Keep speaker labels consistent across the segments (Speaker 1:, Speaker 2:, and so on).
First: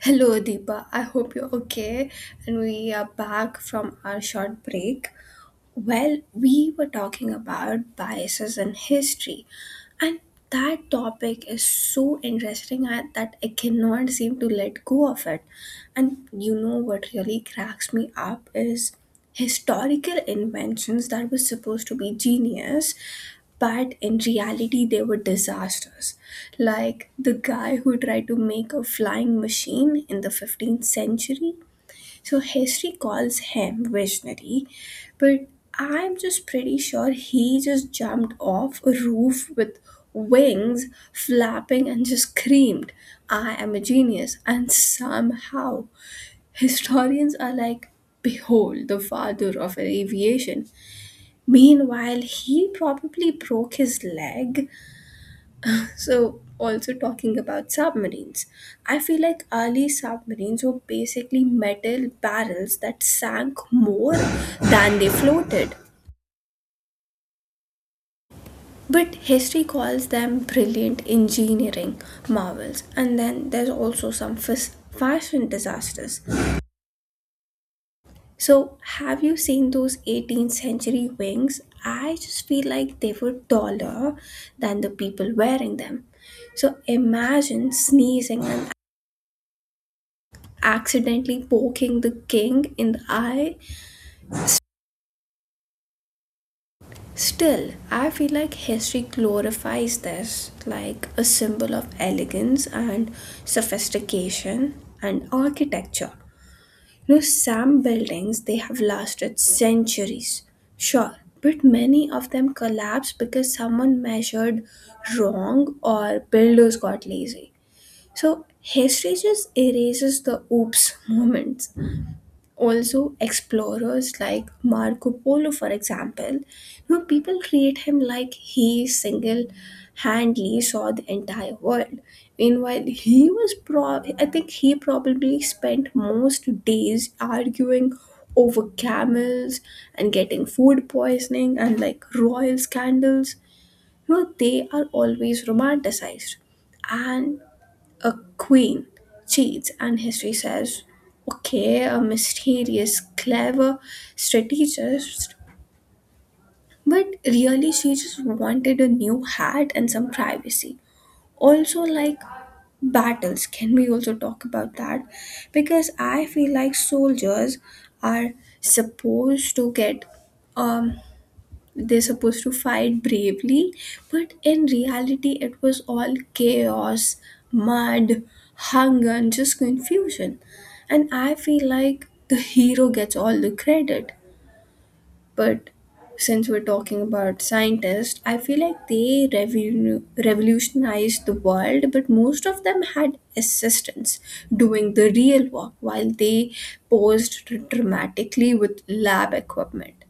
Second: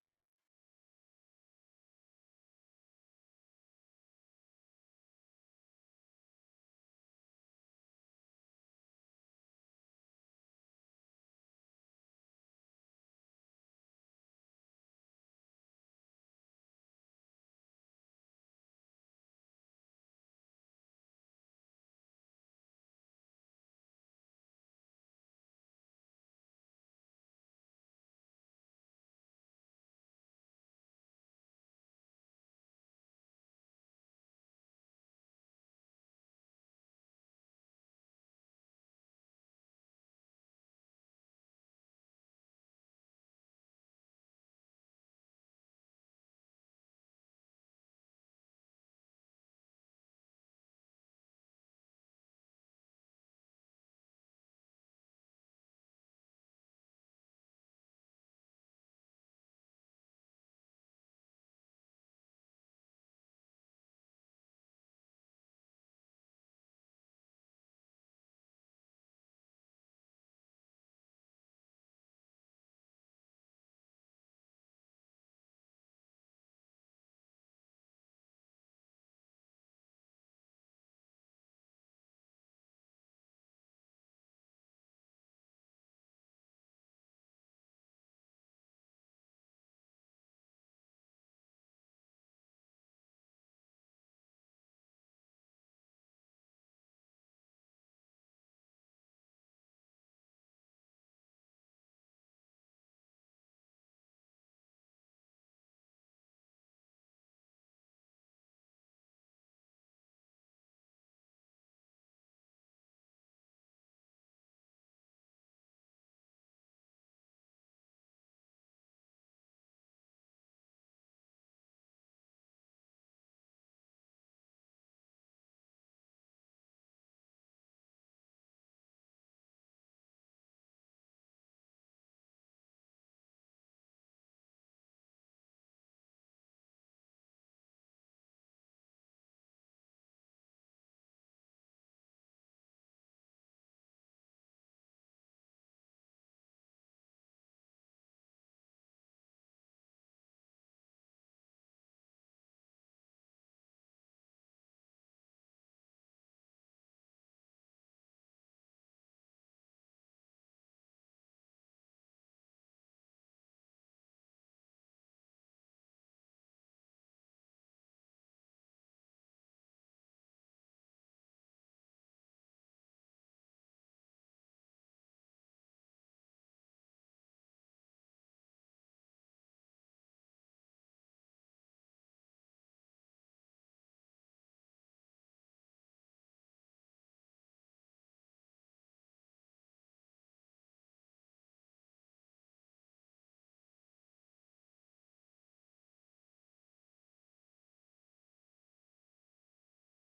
Speaker 1: Hello, Deepa. I hope you're okay. And we are back from our short break. Well, we were talking about biases in history, and that topic is so interesting that I cannot seem to let go of it. And you know what really cracks me up is historical inventions that were supposed to be genius but in reality they were disasters, like the guy who tried to make a flying machine in the 15th century. So history calls him visionary, but I'm just pretty sure he just jumped off a roof with wings flapping and just screamed, I am a genius. And somehow historians are like, Behold, the father of aviation. Meanwhile, he probably broke his leg. So, also talking about submarines, I feel like early submarines were basically metal barrels that sank more than they floated. But history calls them brilliant engineering marvels, and then there's also some fashion disasters. So, have you seen those 18th century wings? I just feel like they were taller than the people wearing them. So imagine sneezing and accidentally poking the king in the eye. Still, I feel like history glorifies this like a symbol of elegance and sophistication and architecture. You know, some buildings they have lasted centuries, sure, but many of them collapsed because someone measured wrong or builders got lazy. So history just erases the oops moments. Also, explorers like Marco Polo for example, you know, people treat him like he single-handedly saw the entire world. Meanwhile, he was probably, I think he probably spent most days arguing over camels and getting food poisoning. And like royal scandals, you know, they are always romanticized. And a queen cheats, and history says, okay, a mysterious, clever strategist, but really she just wanted a new hat and some privacy. Also, like battles, can we also talk about that? Because I feel like soldiers are supposed to get um they're supposed to fight bravely, but in reality it was all chaos, mud, hunger and just confusion. And I feel like the hero gets all the credit, but since we're talking about scientists, I feel like they revolutionized the world, but most of them had assistants doing the real work while they posed dramatically with lab equipment.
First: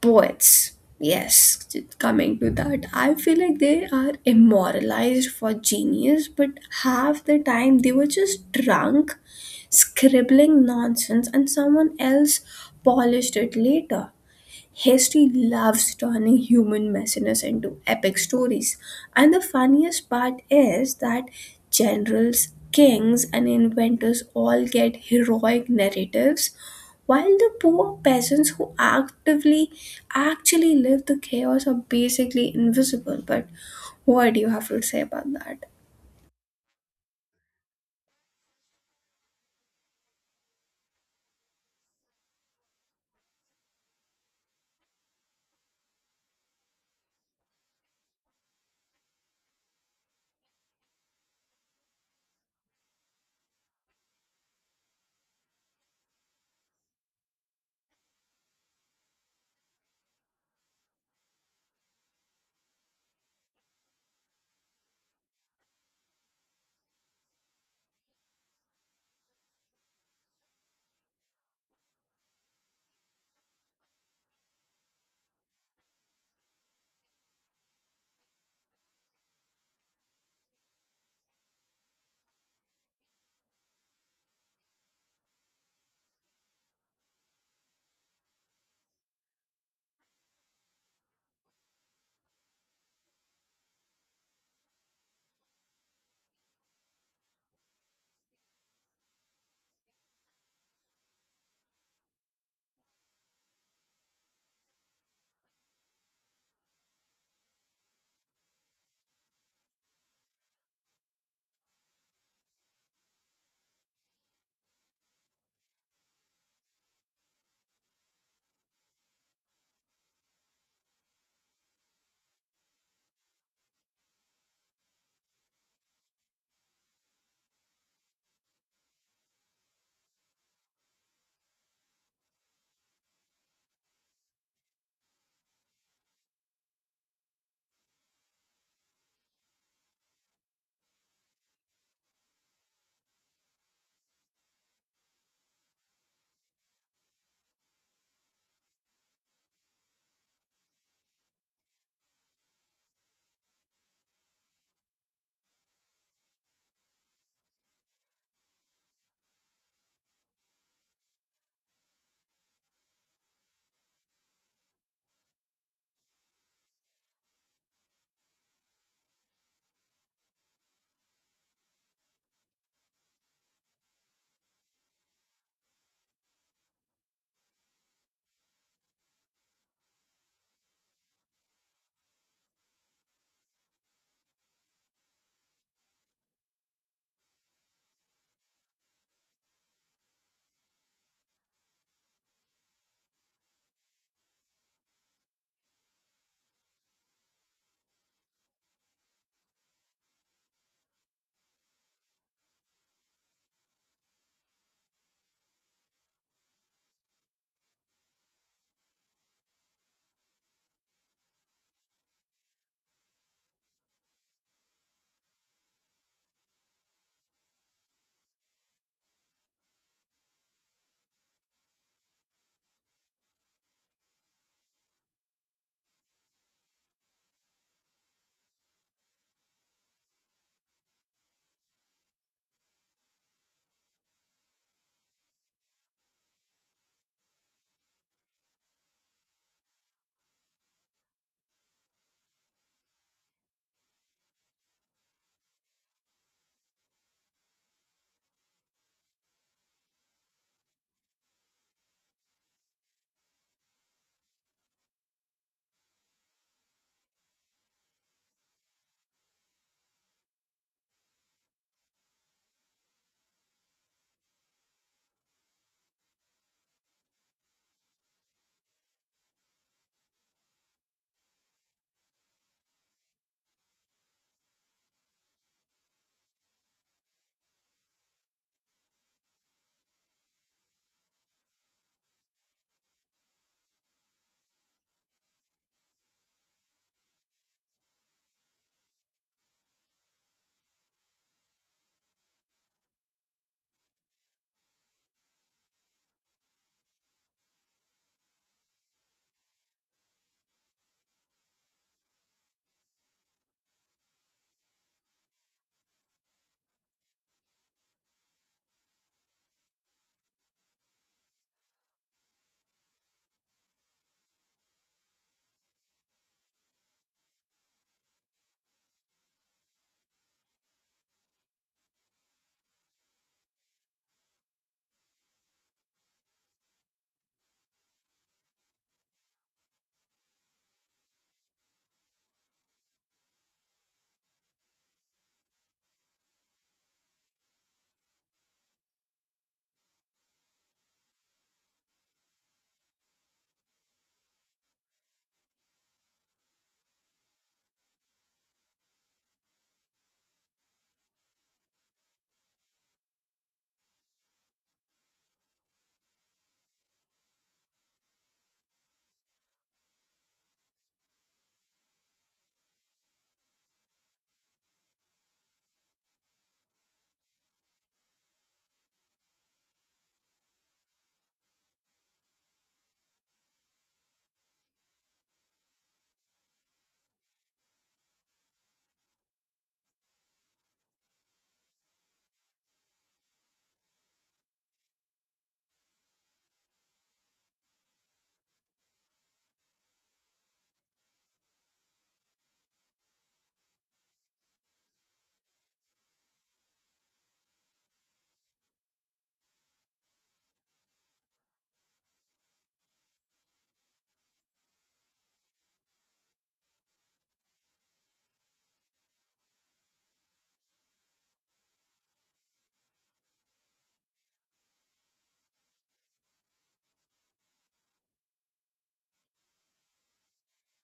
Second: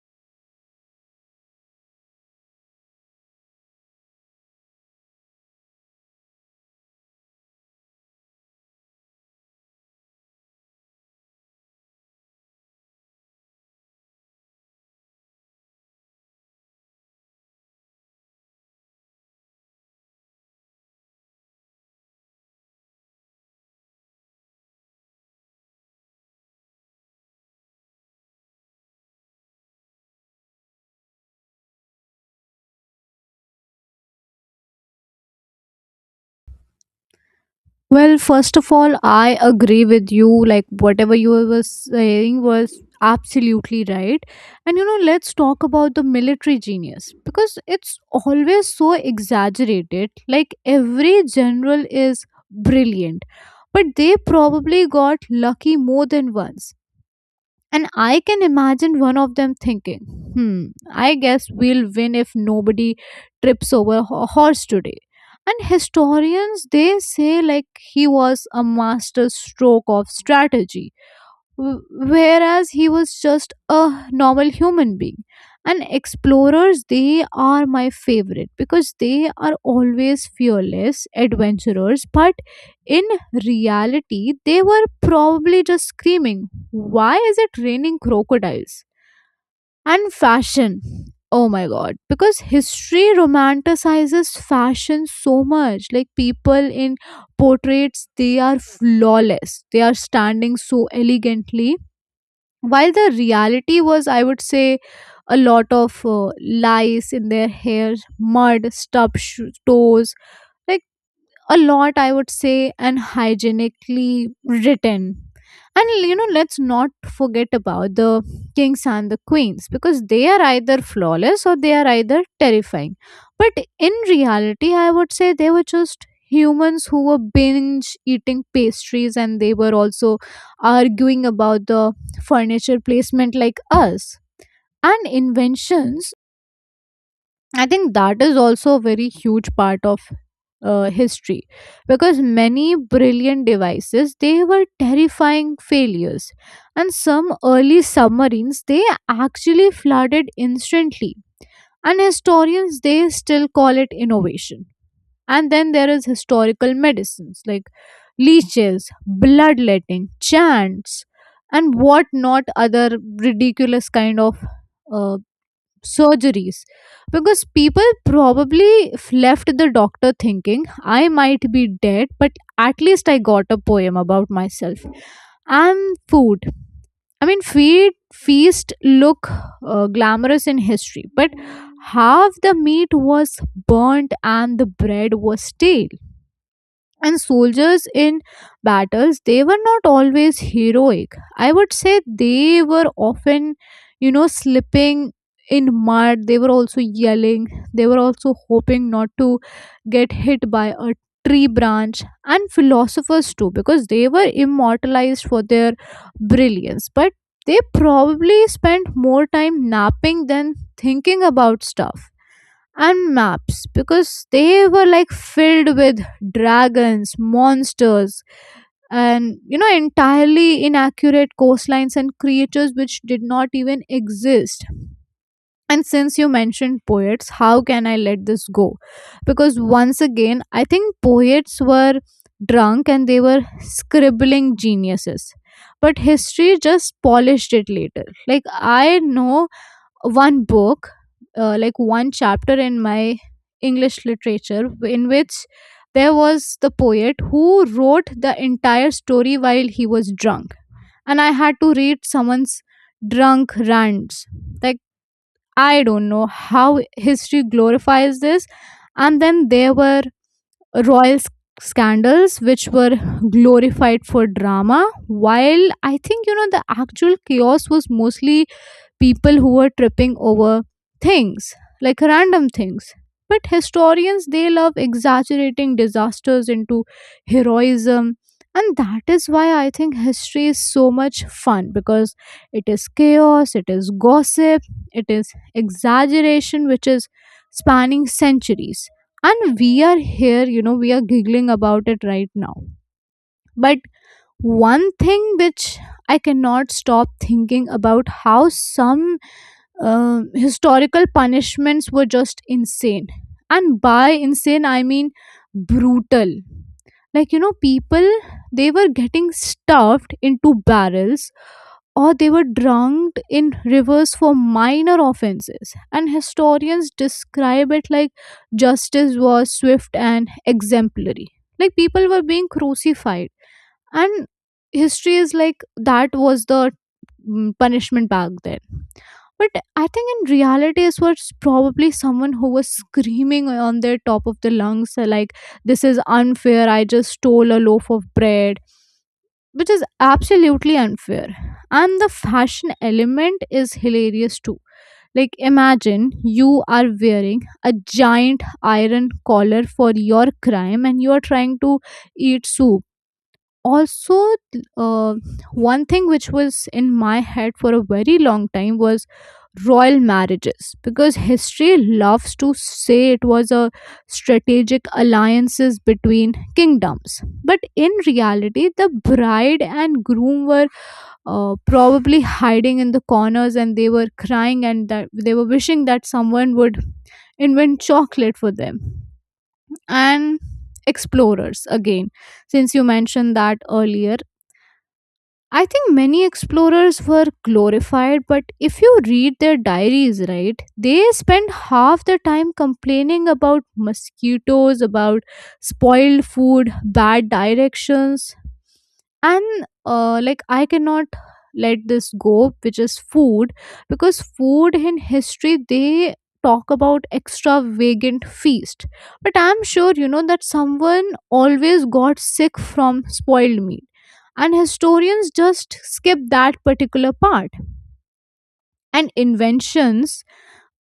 Speaker 1: Poets. Yes, coming to that, I feel like they are immortalized for genius, but half the time they were just drunk, scribbling nonsense, and someone else polished it later. History loves turning human messiness into epic stories. And the funniest part is that generals, kings, and inventors all get heroic narratives, while the poor peasants who actively actually live the chaos are basically invisible. But what do you have to say about that?
Speaker 2: Well, first of all, I agree with you. Like, whatever you were saying was absolutely right. And, you know, let's talk about the military genius because it's always so exaggerated. Like, every general is brilliant, but they probably got lucky more than once. And I can imagine one of them thinking, hmm, I guess we'll win if nobody trips over a horse today. And historians, they say like he was a master stroke of strategy whereas he was just a normal human being. And explorers, they are my favorite because they are always fearless adventurers, but in reality they were probably just screaming, why is it raining crocodiles? And fashion, oh my god, because history romanticizes fashion so much. Like, people in portraits, they are flawless, they are standing so elegantly, while the reality was, I would say, a lot of lice in their hair, mud, stubbed toes. Like, a lot, I would say, and hygienically written. And you know, let's not forget about the kings and the queens, because they are either flawless or they are either terrifying, but in reality I would say they were just humans who were binge eating pastries and they were also arguing about the furniture placement like us. And inventions, I think that is also a very huge part of history, because many brilliant devices, they were terrifying failures, and some early submarines, they actually flooded instantly, and historians, they still call it innovation. And then there is historical medicines like leeches, bloodletting, chants, and what not other ridiculous kind of uh, surgeries, because people probably left the doctor thinking, I might be dead, but at least I got a poem about myself. And food, I mean, feed feast, look glamorous in history, but half the meat was burnt and the bread was stale. And soldiers in battles, they were not always heroic. I would say they were often, you know, slipping in mud, they were also yelling, they were also hoping not to get hit by a tree branch. And philosophers too, because they were immortalized for their brilliance, but they probably spent more time napping than thinking about stuff. And maps, because they were like filled with dragons, monsters, and you know, entirely inaccurate coastlines and creatures which did not even exist. And since you mentioned poets, how can I let this go? Because once again, I think poets were drunk and they were scribbling geniuses. But history just polished it later. Like, I know one book, like one chapter in my English literature, in which there was the poet who wrote the entire story while he was drunk, and I had to read someone's drunk rants. Like, I don't know how history glorifies this. And then there were royal scandals which were glorified for drama, while I think, you know, the actual chaos was mostly people who were tripping over things, like random things. But historians, they love exaggerating disasters into heroism. And that is why I think history is so much fun, because it is chaos, it is gossip, it is exaggeration which is spanning centuries, and we are here, you know, we are giggling about it right now. But one thing which I cannot stop thinking about, how some historical punishments were just insane. And by insane, I mean brutal. Like, you know, people, they were getting stuffed into barrels or they were drunk in rivers for minor offenses. And historians describe it like justice was swift and exemplary. Like, people were being crucified. And history is like, that was the punishment back then. But I think in reality, it was probably someone who was screaming on their top of the lungs, like, this is unfair, I just stole a loaf of bread, which is absolutely unfair. And the fashion element is hilarious too. Like, imagine you are wearing a giant iron collar for your crime and you are trying to eat soup also. uh, One thing which was in my head for a very long time was royal marriages, because history loves to say it was a strategic alliances between kingdoms, but in reality the bride and groom were probably hiding in the corners and they were crying, and that they were wishing that someone would invent chocolate for them. And explorers again, since you mentioned that earlier, I think many explorers were glorified, but if you read their diaries, right, they spend half the time complaining about mosquitoes, about spoiled food, bad directions, and like, I cannot let this go, which is food, because food in history, they talk about extravagant feast, but I'm sure you know that someone always got sick from spoiled meat, and historians just skip that particular part. And inventions,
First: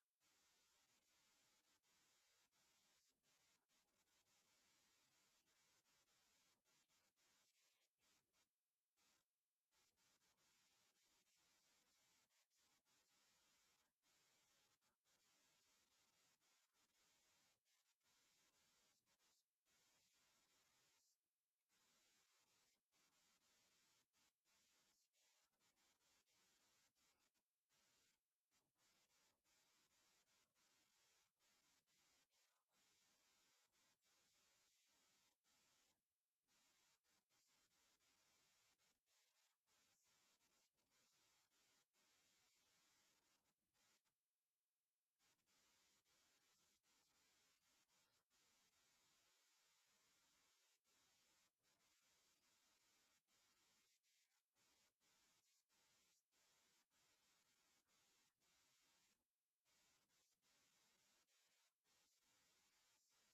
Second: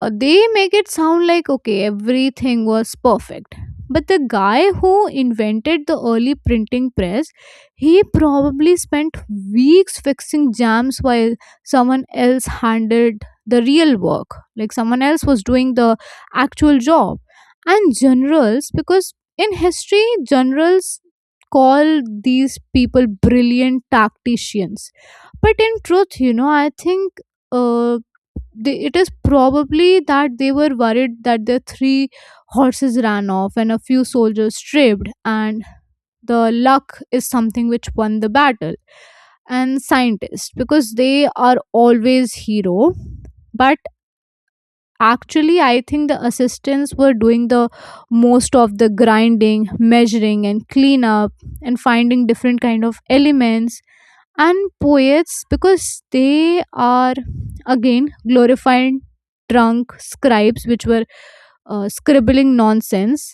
Speaker 2: they make it sound like okay, everything was perfect, but the guy who invented the early printing press, he probably spent weeks fixing jams, while someone else handled the real work, like someone else was doing the actual job. And generals, because in history generals call these people brilliant tacticians, but in truth, you know, I think uh, they, it is probably that they were worried that their three horses ran off and a few soldiers strayed, and the luck is something which won the battle. And scientists, because they are always hero, but actually I think the assistants were doing the most of the grinding, measuring, and cleanup, and finding different kind of elements. And poets, because they are again glorified drunk scribes, which were scribbling nonsense,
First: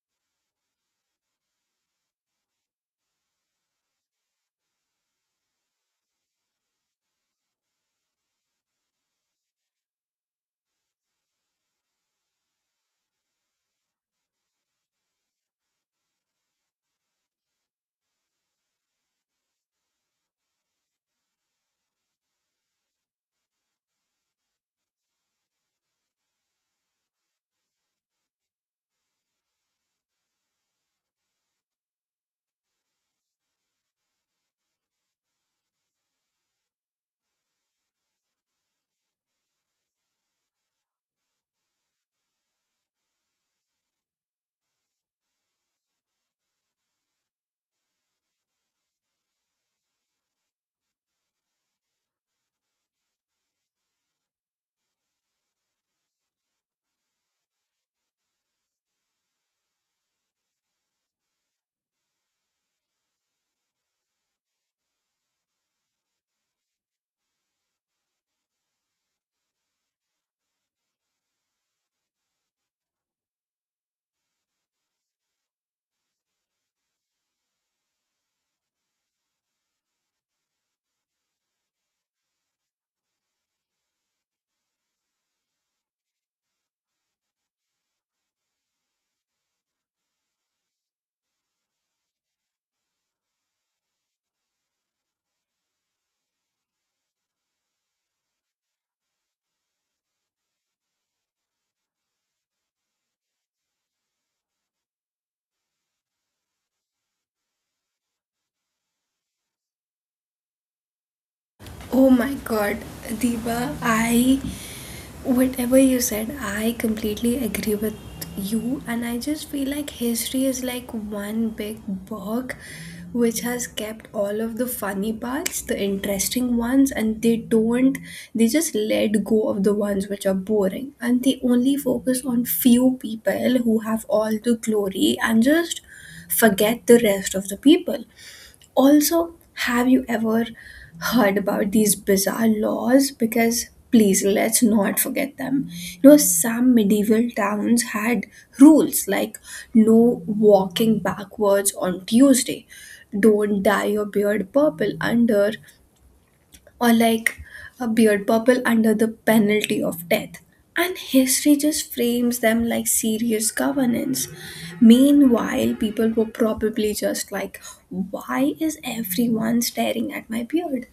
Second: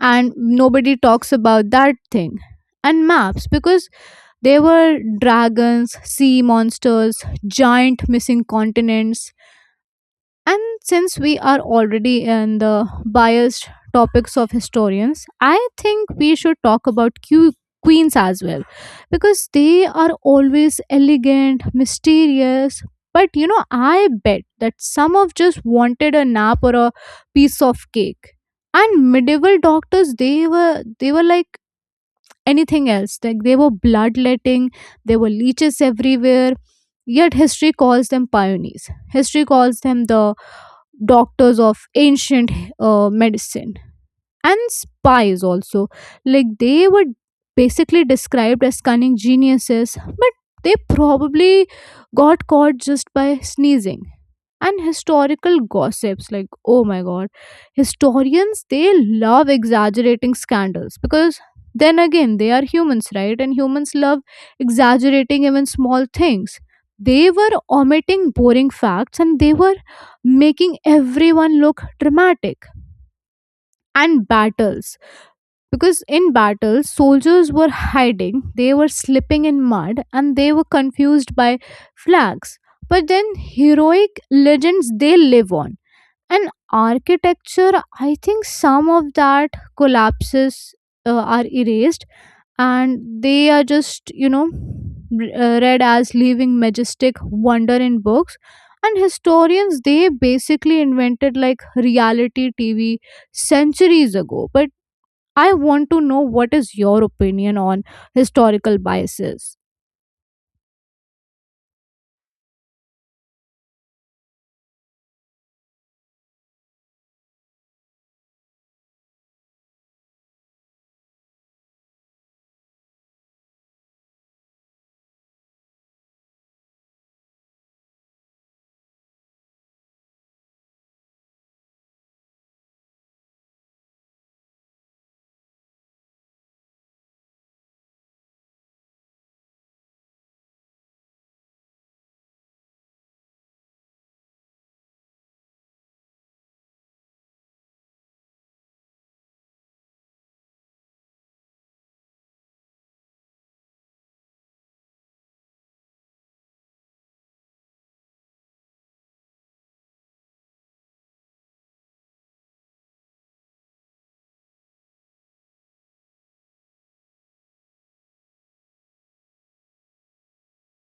Speaker 2: and nobody talks about that thing. And maps, because they were dragons, sea monsters, giant missing continents. And since we are already in the biased topics of historians, I think we should talk about queens as well, because they are always elegant, mysterious. But you know, I bet that some of just wanted a nap or a piece of cake. And medieval doctors, they were, they were like anything else. Like, they were bloodletting, there were leeches everywhere. Yet history calls them pioneers. History calls them the doctors of ancient medicine. And spies also, like, they were basically described as cunning geniuses, but they probably got caught just by sneezing. And historical gossips, like oh my god, historians, they love exaggerating scandals, because then again they are humans, right, and humans love exaggerating even small things. They were omitting boring facts and they were making everyone look dramatic. And battles, because in battles soldiers were hiding, they were slipping in mud, and they were confused by flags, but then heroic legends, they live on. And architecture, I think some of that collapses are erased, and they are just, you know, read as leaving majestic wonder in books. And historians, they basically invented like reality TV centuries ago. But I want to know what is your opinion on historical biases.
Speaker 1: Oh my god, Diva! I Whatever you said, I completely agree with you, and I just feel like history is like one big book which has kept all of the funny parts, the interesting ones, and they don't they just let go of the ones which are boring and they only focus on few people who have all the glory and just forget the rest of the people. Also, have you ever heard about these bizarre laws? Because please, let's not forget them. You know, some medieval towns had rules like no walking backwards on Tuesday, don't dye your beard purple under, or like a beard purple under the penalty of death. And history just frames them like serious governance. Meanwhile, people were probably just like, why is everyone staring at my beard?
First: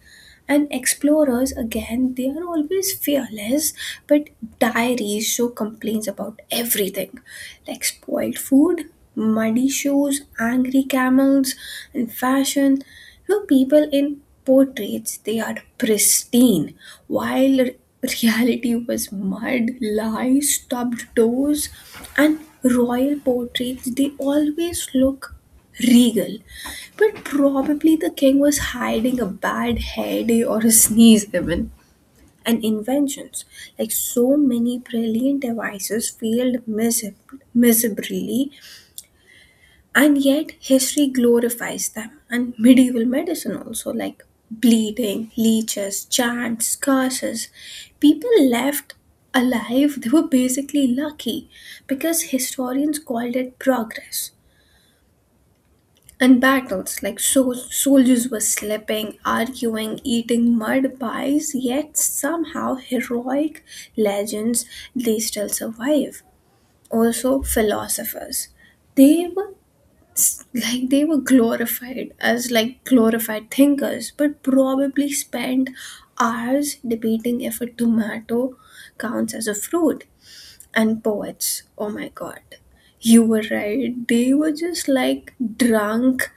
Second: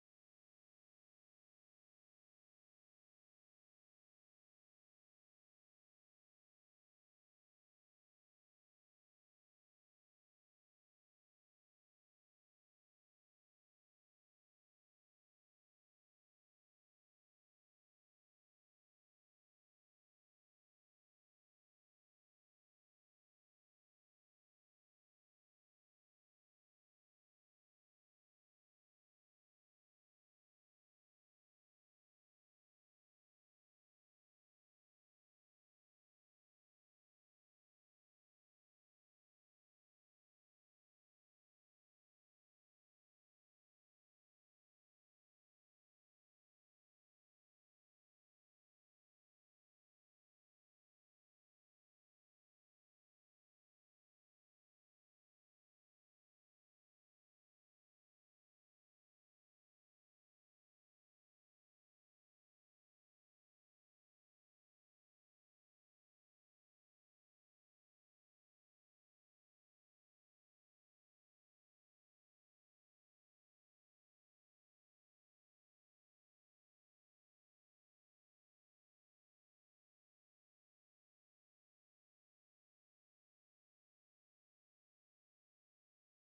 Speaker 1: And explorers, again, they are always fearless, but diaries show complaints about everything like spoiled food, muddy shoes, angry camels, and fashion. You know, people in portraits, they are pristine, while reality was mud, lies, stubbed toes. And royal portraits, they always look regal. But probably the king was hiding a bad hair day or a sneeze even. And inventions. Like so many brilliant devices failed miserably, and yet history glorifies them. And medieval medicine also, like bleeding, leeches, chants, curses. People left alive, they were basically lucky because historians called it progress. And battles, like soldiers were slipping, arguing, eating mud pies, yet somehow heroic legends they still survive. Also, philosophers, they were glorified as like glorified thinkers, but probably spent hours debating if a tomato counts as a fruit. And poets, oh my god, you were right. They were just like drunk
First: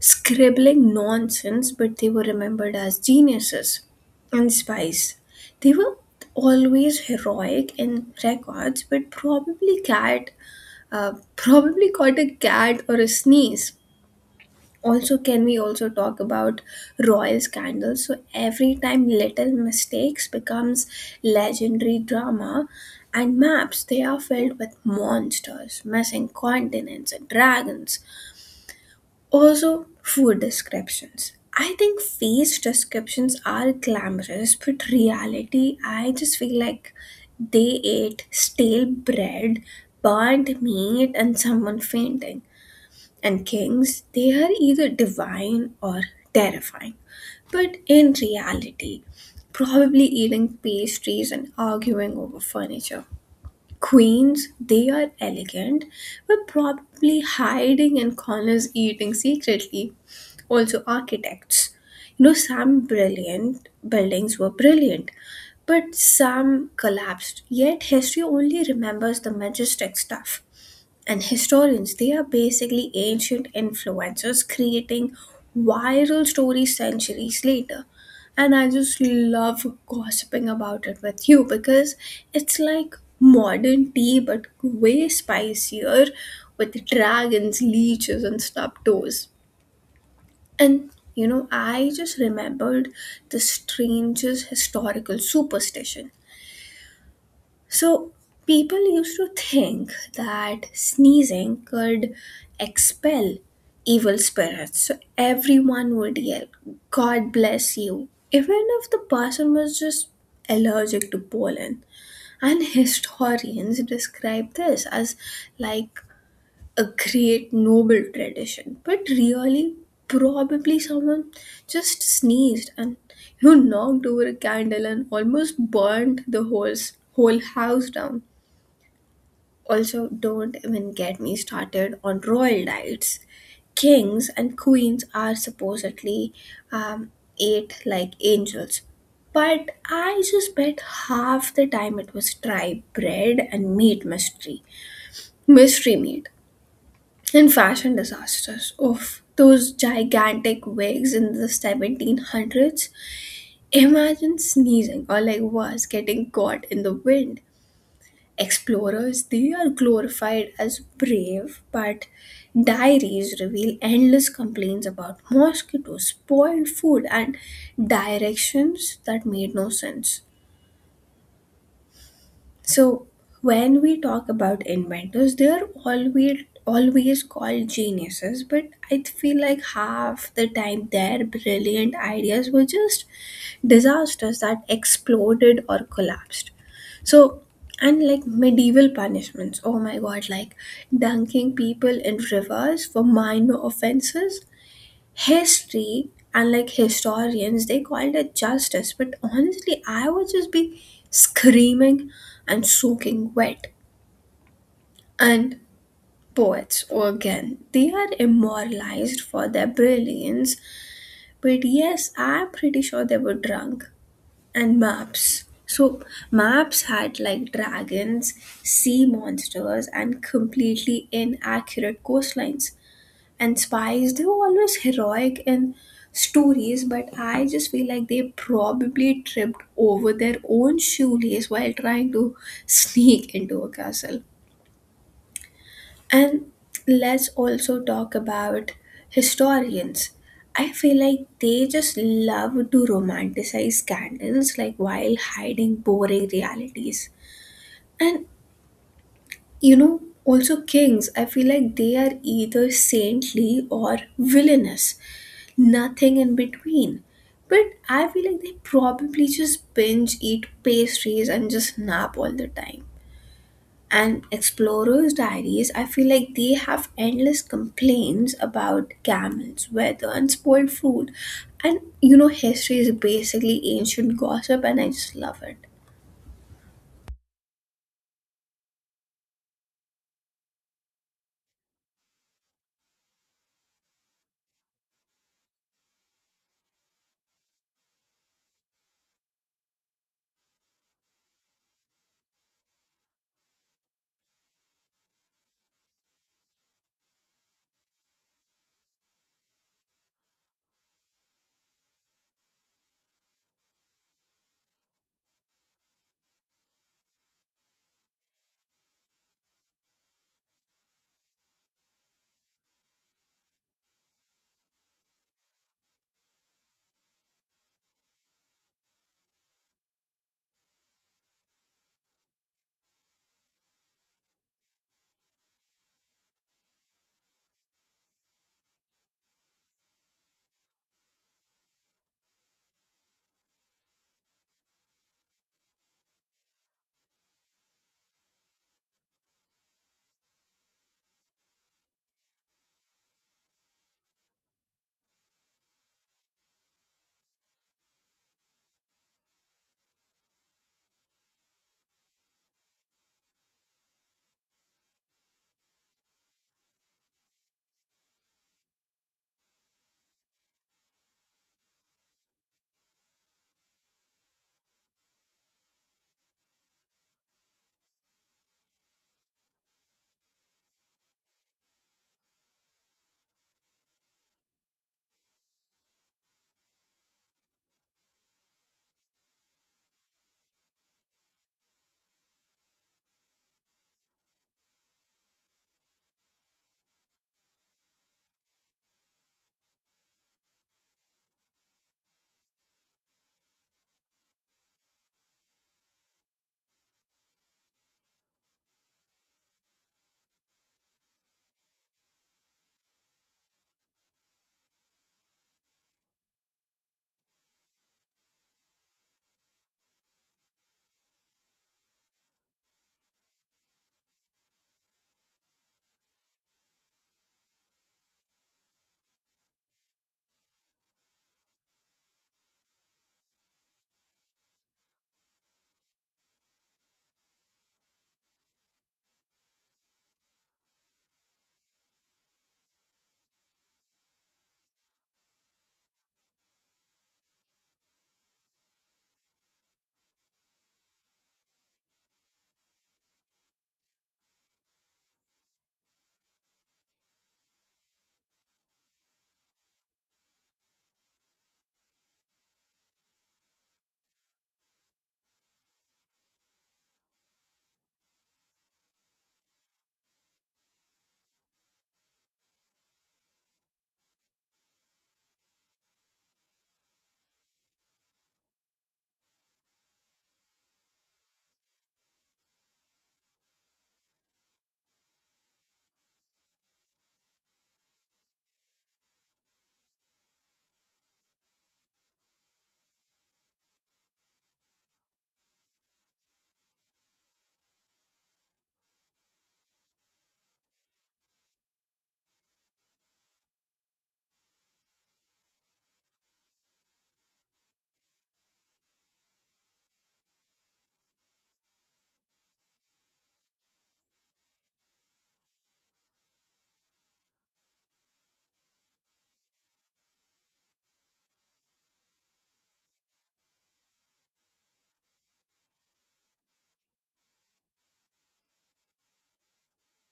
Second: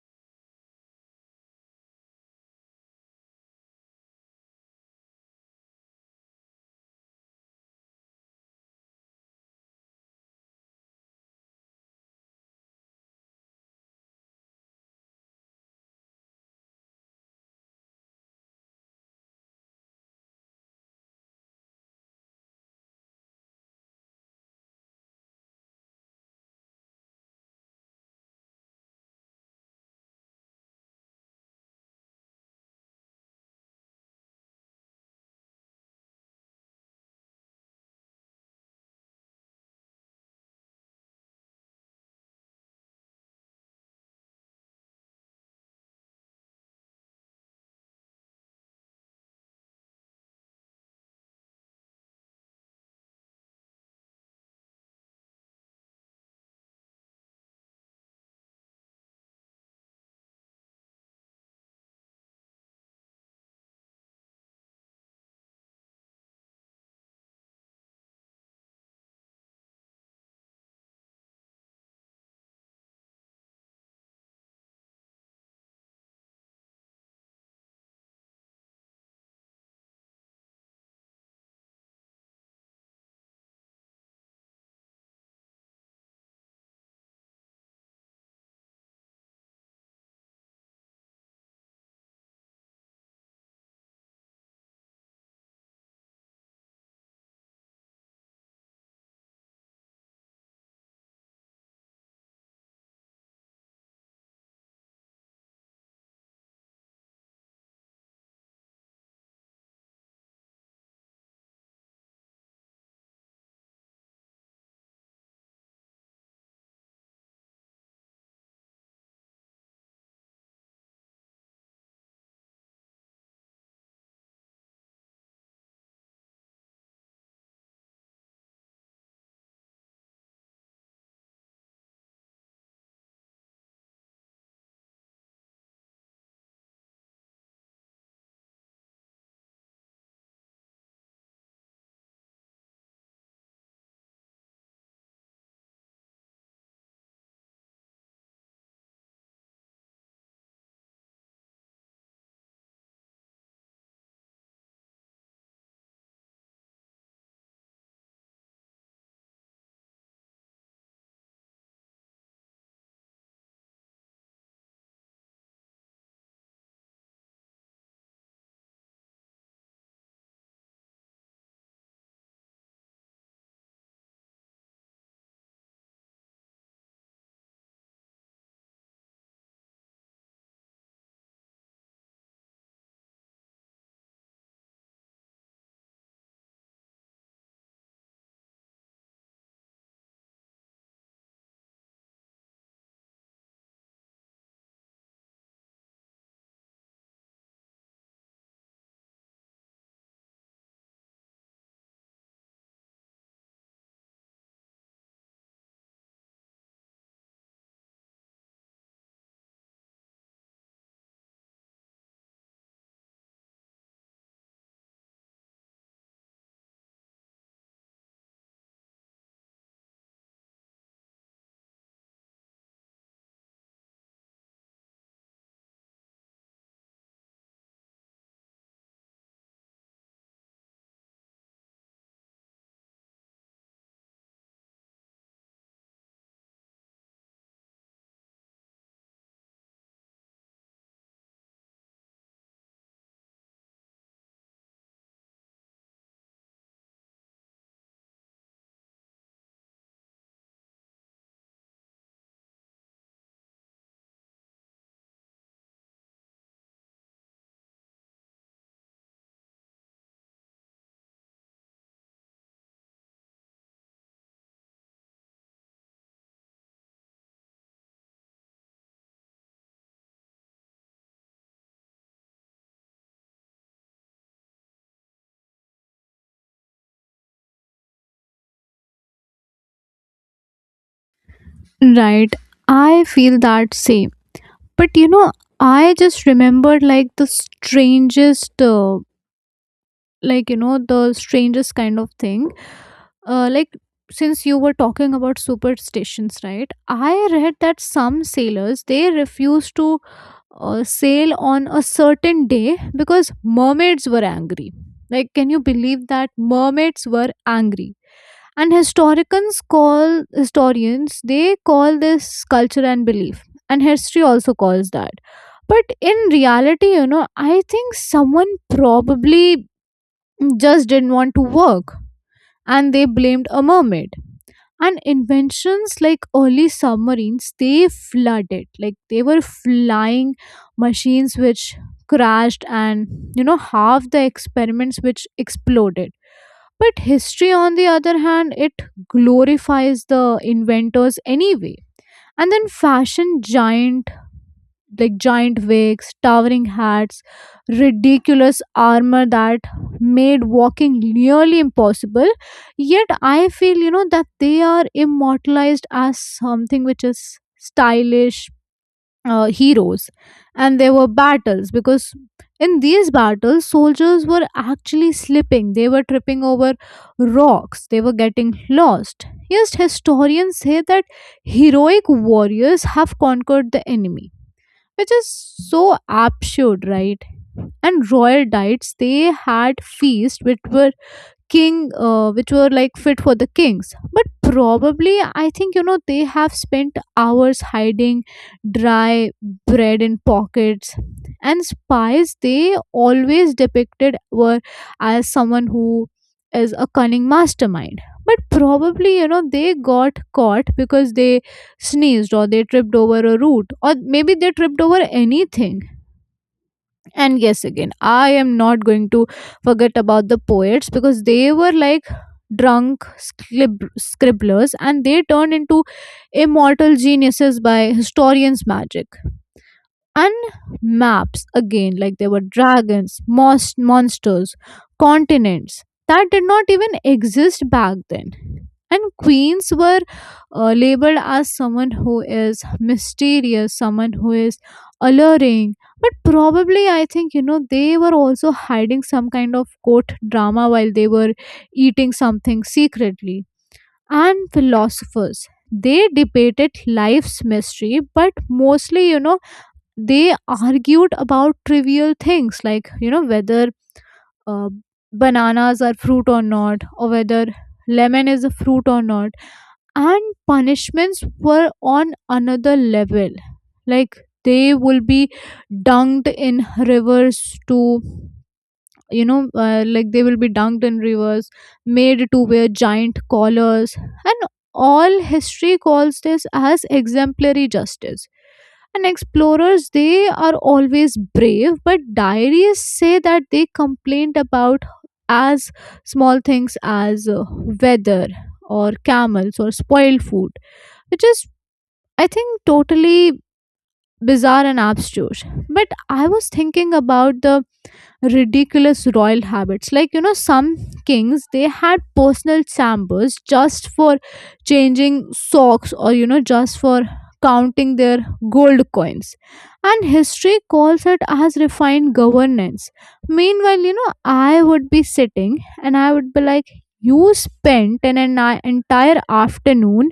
Speaker 1: scribbling nonsense, but they were remembered as geniuses. And spies. They were always heroic in records, but probably probably caught a cat or a sneeze. Also, can we also talk about royal scandals? So every time little mistakes becomes legendary drama. And maps, they are filled with monsters, missing continents, and dragons. Also, food descriptions. I think face descriptions are glamorous, but reality, I just feel like they ate stale bread, burnt meat, and someone fainting. And kings, they are either divine or terrifying. But in reality, probably eating pastries and arguing over furniture. Queens, they are elegant, but probably hiding in corners eating secretly. Also architects. You know, some brilliant buildings were brilliant, but some collapsed. Yet history only remembers the majestic stuff. And historians, they are basically ancient influencers creating viral stories centuries later. And I just love gossiping about it with you because it's like modern tea but way spicier with dragons, leeches, and stuffed toes. And you know, I just remembered the strangest historical superstition. So, people used to think that sneezing could expel evil spirits. So, everyone would yell, God bless you, even if the person was just allergic to pollen. And historians describe this as like a great noble tradition, but really probably someone just sneezed and, you know, knocked over a candle and almost burned the whole house down. Also, don't even get me started on royal diets. Kings and queens are supposedly um, ate like angels, but I just bet half the time it was dry bread and mystery meat. And fashion disasters. Oof, those gigantic wigs in the 1700s. Imagine sneezing or, like worse, getting caught in the wind. Explorers, they are glorified as brave, but diaries reveal endless complaints about mosquitoes, spoiled food, and directions that made no sense. So when we talk about inventors, they are always always called geniuses, but I feel like half the time their brilliant ideas were just disasters that exploded or collapsed. So and like medieval punishments, oh my god, like dunking people in rivers for minor offenses. History and like historians, they called it justice, but honestly I would just be screaming and soaking wet. And poets again, they are immortalized for their brilliance, but yes, I'm pretty sure they were drunk. And maps, so maps had like dragons, sea monsters, and completely inaccurate coastlines. And spies, they were always heroic in stories, but I just feel like they probably tripped over their own shoelace while trying to sneak into a castle. And let's also talk about historians. I feel like they just love to romanticize scandals like, while hiding boring realities. And, you know, also kings, I feel like they are either saintly or villainous, nothing in between. But I feel like they probably just binge eat pastries and just nap all the time. And Explorer's Diaries, I feel like they have endless complaints about camels, weather, and spoiled food. And you know, history is basically ancient gossip, and I just love it.
Speaker 2: Right, I feel that same. But you know, I just remembered like the strangest like you know the strangest kind of thing, like, since you were talking about superstitions, right, I read that some sailors they refused to sail on a certain day because mermaids were angry. Like, can you believe that mermaids were angry? And historians call, historians they call this culture and belief, and history also calls that. But in reality, you know, I think someone probably just didn't want to work and they blamed a mermaid. And inventions, like early submarines they flooded, like they were flying machines which crashed, and you know, half the experiments which exploded. But history on the other hand, it glorifies the inventors anyway. And then fashion, giant like giant wigs, towering hats, ridiculous armor that made walking nearly impossible. Yet I feel, you know, that they are immortalized as something which is stylish heroes. And there were battles, because in these battles, soldiers were actually slipping, they were tripping over rocks, they were getting lost. Yes, historians say that heroic warriors have conquered the enemy, which is so absurd, right? And royal diets, they had feasts which were king which were like fit for the kings, but probably I think they have spent hours hiding dry bread in pockets. And spies, they always depicted were as someone who is a cunning mastermind, but probably they got caught because they sneezed or they tripped over a root, or maybe they tripped over anything. And yes, again, I am not going to forget about the poets, because they were like drunk scribblers and they turned into immortal geniuses by historians' magic. And maps, again, like there were dragons, most monsters, continents that did not even exist back then. And queens were labeled as someone who is mysterious, someone who is alluring, but probably I think they were also hiding some kind of court drama while they were eating something secretly. And philosophers, they debated life's mystery, but mostly, they argued about trivial things, like whether uh, bananas are fruit or not, or whether lemon is a fruit or not. And punishments were on another level. Like they will be dunked in rivers to like they will be dunked in rivers, made to wear giant collars, and all history calls this as exemplary justice. And explorers, they are always brave, but diaries say that they complained about as small things as weather or camels or spoiled food, which is I think totally bizarre and abstruse. But I was thinking about the ridiculous royal habits, like some kings, they had personal chambers just for changing socks, or just for counting their gold coins, and history calls it as refined governance. Meanwhile, I would be sitting and I would be like, you spent an entire afternoon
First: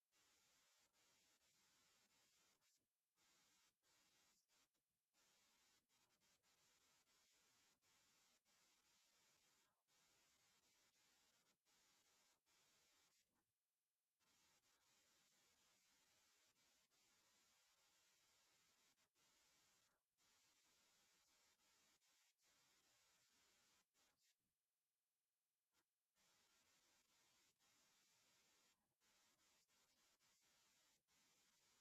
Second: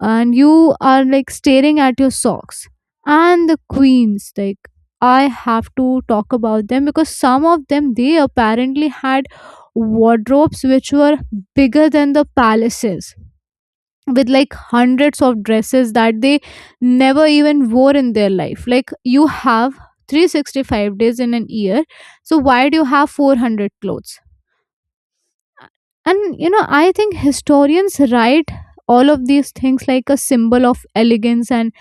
Speaker 2: and you are like staring at your socks. And the queens, like, I have to talk about them because some of them, they apparently had wardrobes which were bigger than the palaces, with like hundreds of dresses that they never even wore in their life. Like you have 365 days in an year, so why do you have 400 clothes? And I think historians write all of these things like a symbol of elegance and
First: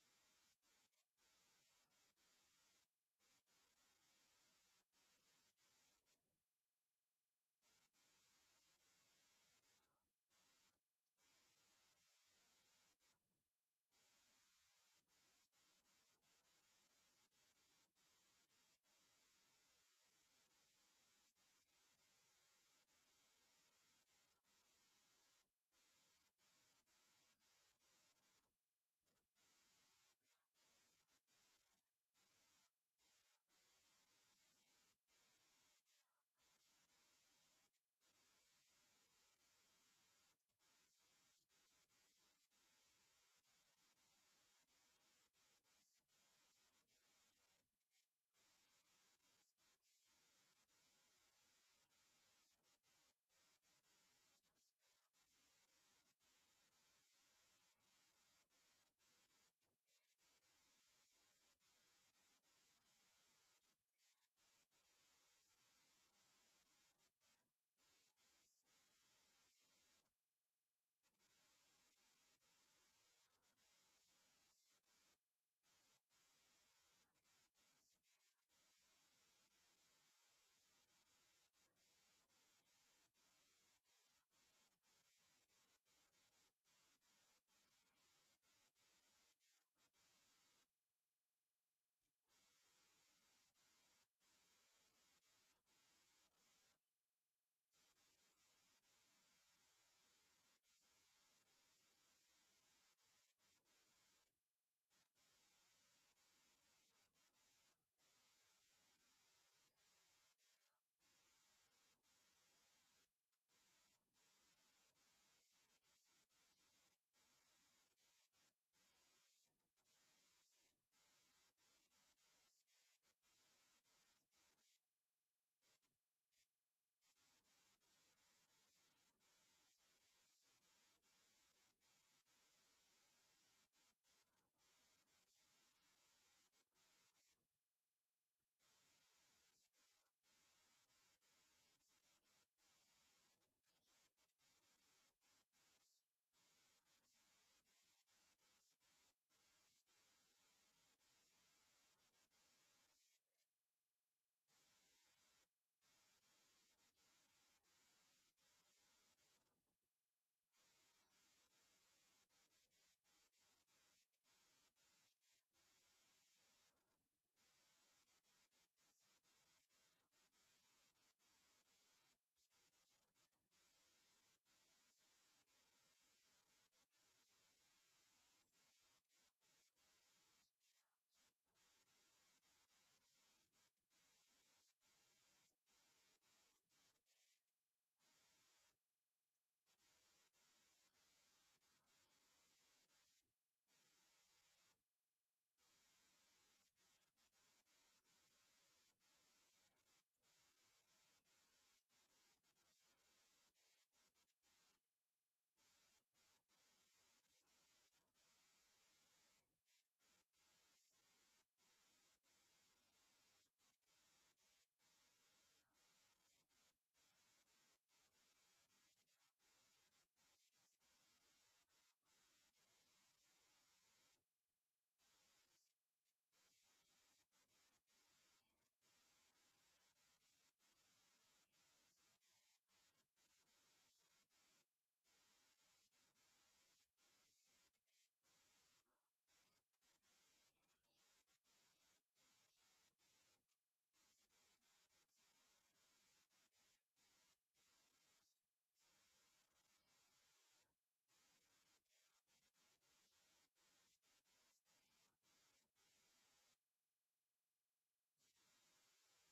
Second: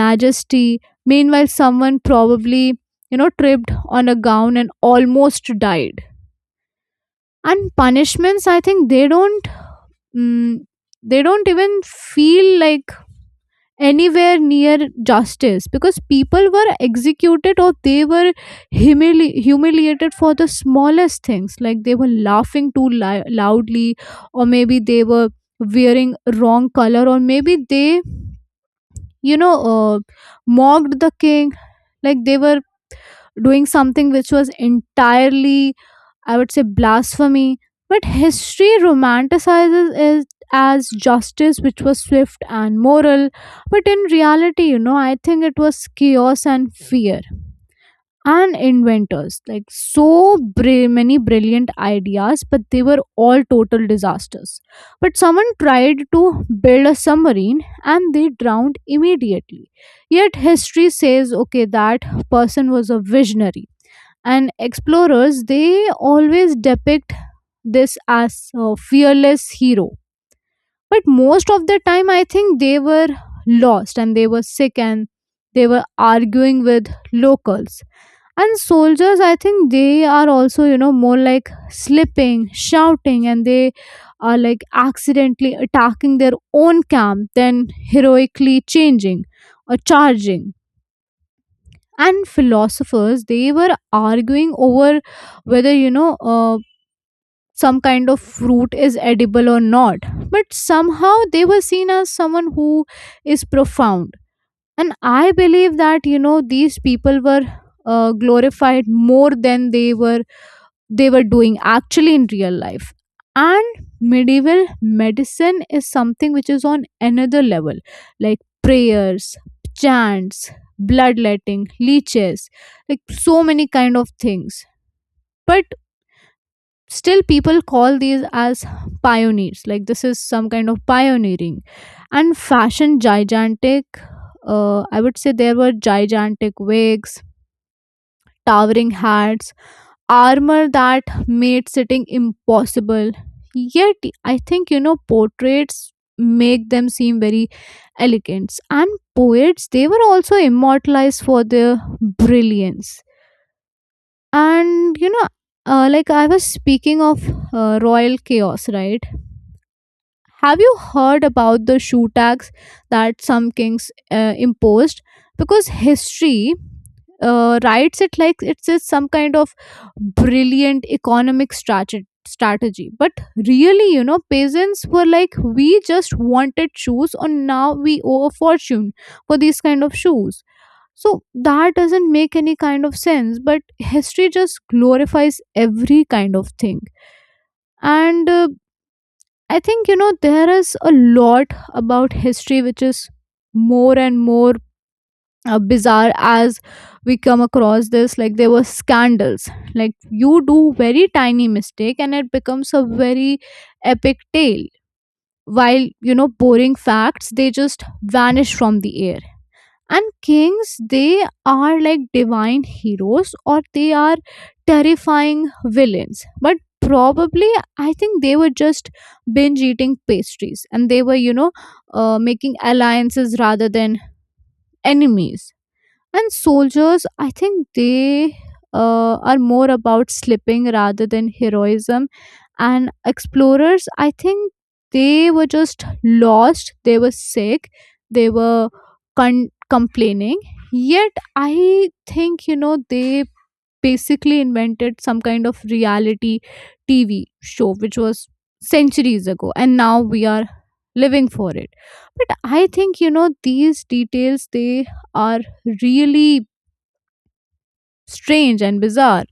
Speaker 2: majesty. Meanwhile, someone probably tripped on a gown and almost died. And punishments, I think they don't mm, they don't even feel like anywhere near justice, because people were executed or they were humiliated for the smallest things, like they were laughing too loudly, or maybe they were wearing wrong color, or maybe they you know uh, mocked the king. Like they were doing something which was entirely, I would say, blasphemy, but history romanticizes it as justice which was swift and moral. But in reality, I think it was chaos and fear. And inventors, like so many brilliant ideas, but they were all total disasters. But someone tried to build a submarine and they drowned immediately. Yet history says, okay, that person was a visionary. And explorers, they always depict this as a fearless hero, but most of the time I think they were lost and they were sick, and they were arguing with locals. And soldiers, I think they are also more like slipping, shouting, and they are like accidentally attacking their own camp, then heroically changing or charging. And philosophers, they were arguing over whether some kind of fruit is edible or not. But somehow they were seen as someone who is profound. And I believe that, these people were glorified more than they were doing actually in real life. And medieval medicine is something which is on another level, like prayers, chants, bloodletting, leeches, like so many kind of things. But still people call these as pioneers, like this is some kind of pioneering. And fashion, gigantic, I would say there were gigantic wigs, towering hats, armor that made sitting impossible. Yet I think portraits make them seem very elegant. And poets, they were also immortalized for their brilliance. And like I was speaking of royal chaos, right? Have you heard about the shoe tax that some kings imposed? Because history writes it like it's just some kind of brilliant economic strategy, but really, peasants were like, we just wanted shoes and now we owe a fortune for these kind of shoes. So that doesn't make any kind of sense, but history just glorifies every kind of thing. And I think there is a lot about history which is more and more bizarre as we come across this. Like there were scandals, like you do very tiny mistake and it becomes a very epic tale, while, boring facts, they just vanish from the air. And kings, they are like divine heroes, or they are terrifying villains, but probably I think they were just binge eating pastries, and they were making alliances rather than enemies. And soldiers, I think they are more about slipping rather than heroism. And explorers, I think they were just lost, they were sick, they were complaining. Yet, I think, they basically invented some kind of reality TV show, which was centuries ago, and now we are living for it. But I think, these details, they are really strange and bizarre.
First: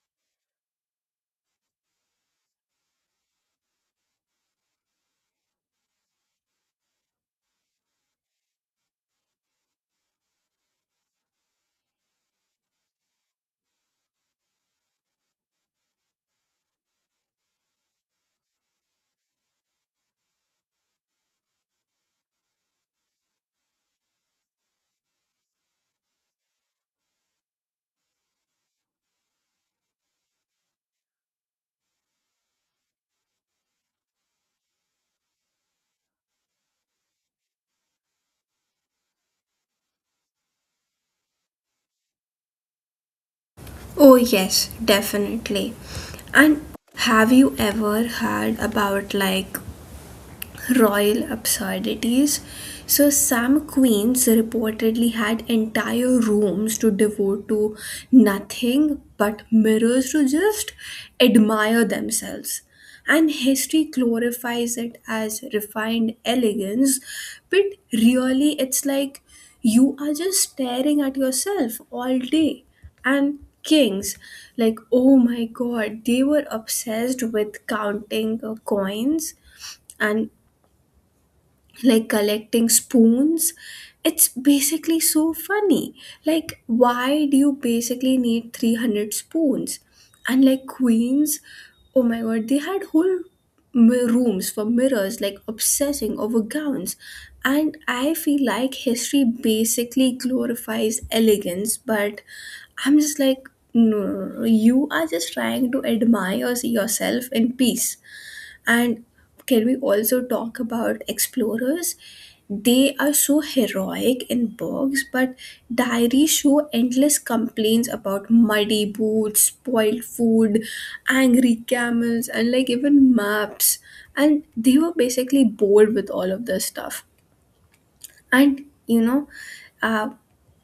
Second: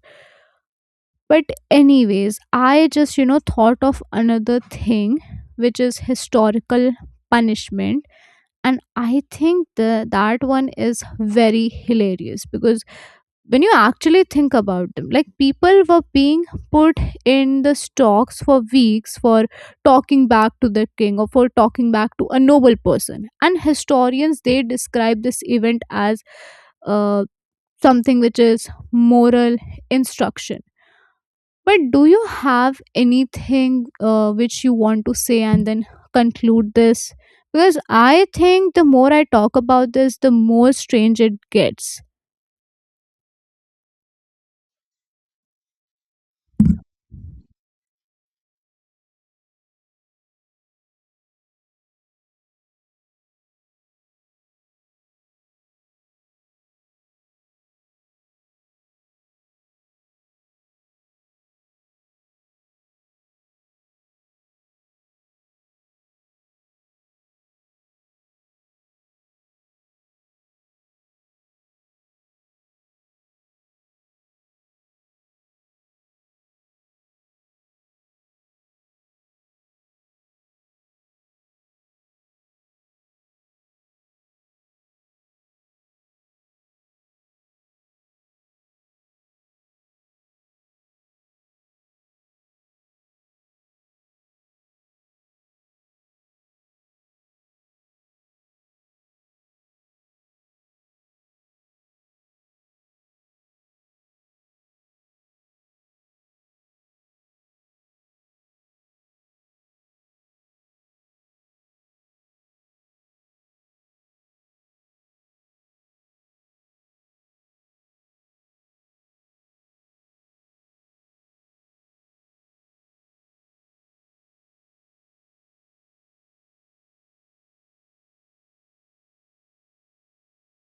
Speaker 2: But anyways, I just, thought of another thing, which is historical punishment. And I think that one is very hilarious, because when you actually think about them, like people were being put in the stocks for weeks for talking back to the king, or for talking back to a noble person, and historians, they describe this event as uh, something which is moral instruction. But do you have anything which you want to say, and then conclude this, because I think the more I talk about this, the more strange it gets.
Speaker 1: Oh, yes, definitely. And have you ever heard about like royal absurdities? So, some queens reportedly had entire rooms to devote to nothing but mirrors to just admire themselves. And history glorifies it as refined elegance, but really it's like you are just staring at yourself all day. And kings, like, oh my god, they were obsessed with counting coins and like collecting spoons. It's basically so funny, like why do you basically need 300 spoons? And like queens, oh my god, they had whole rooms for mirrors, like obsessing over gowns. And I feel like history basically glorifies elegance, but I'm just like, no, no, no, no. You are just trying to admire yourself in peace. And can we also talk about explorers? They are so heroic in books, but diaries show endless complaints about muddy boots, spoiled food, angry camels, and like even maps. And they were basically bored with all of this stuff. And you know, uh,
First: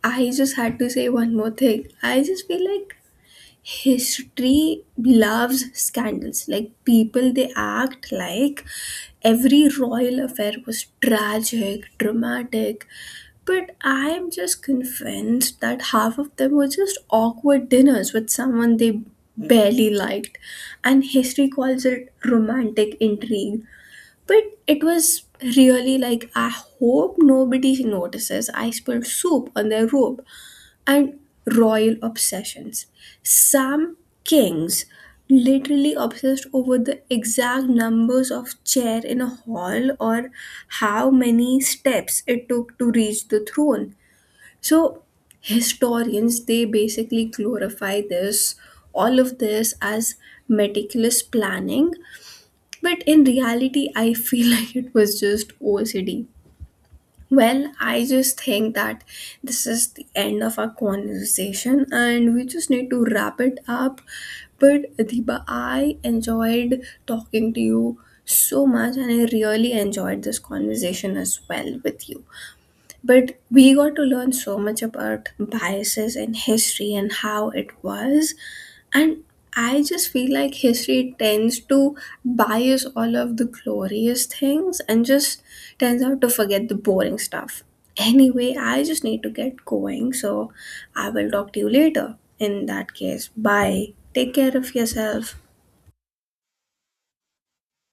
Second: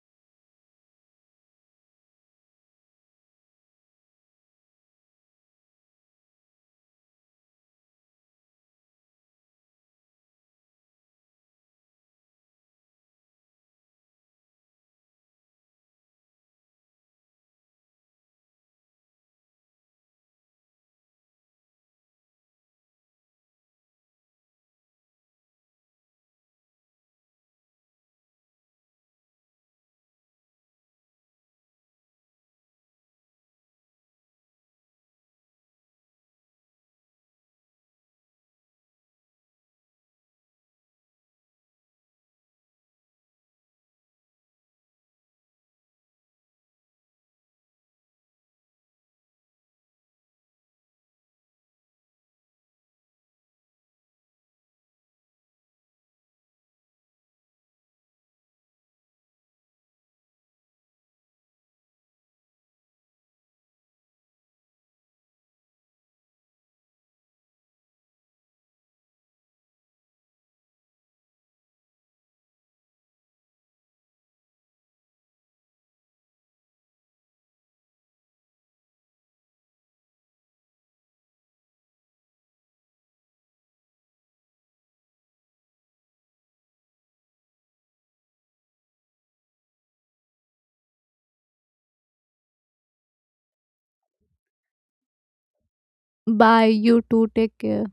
Speaker 1: I just had to say one more thing. I just feel like history loves scandals, like people, they act like every royal affair was tragic dramatic, but I am just convinced that half of them were just awkward dinners with someone they barely liked. And history calls it romantic intrigue, but it was really like, I hope nobody notices I spilled soup on their robe. And royal obsessions. Some kings literally obsessed over the exact numbers of chair in a hall or how many steps it took to reach the throne. So historians, they basically glorify this all of this as meticulous planning, but in reality I feel like it was just OCD. Well, I just think that this is the end of our conversation and we just need to wrap it up. But Adiba, I enjoyed talking to you so much and I really enjoyed this conversation as well with you. But we got to learn so much about biases and history and how it was. And I just feel like history tends to bias all of the glorious things and just tends out to forget the boring stuff. Anyway, I just need to get going, so I will talk to you later. In that case, bye. Take care of yourself.
Speaker 2: Bye, you too, take care.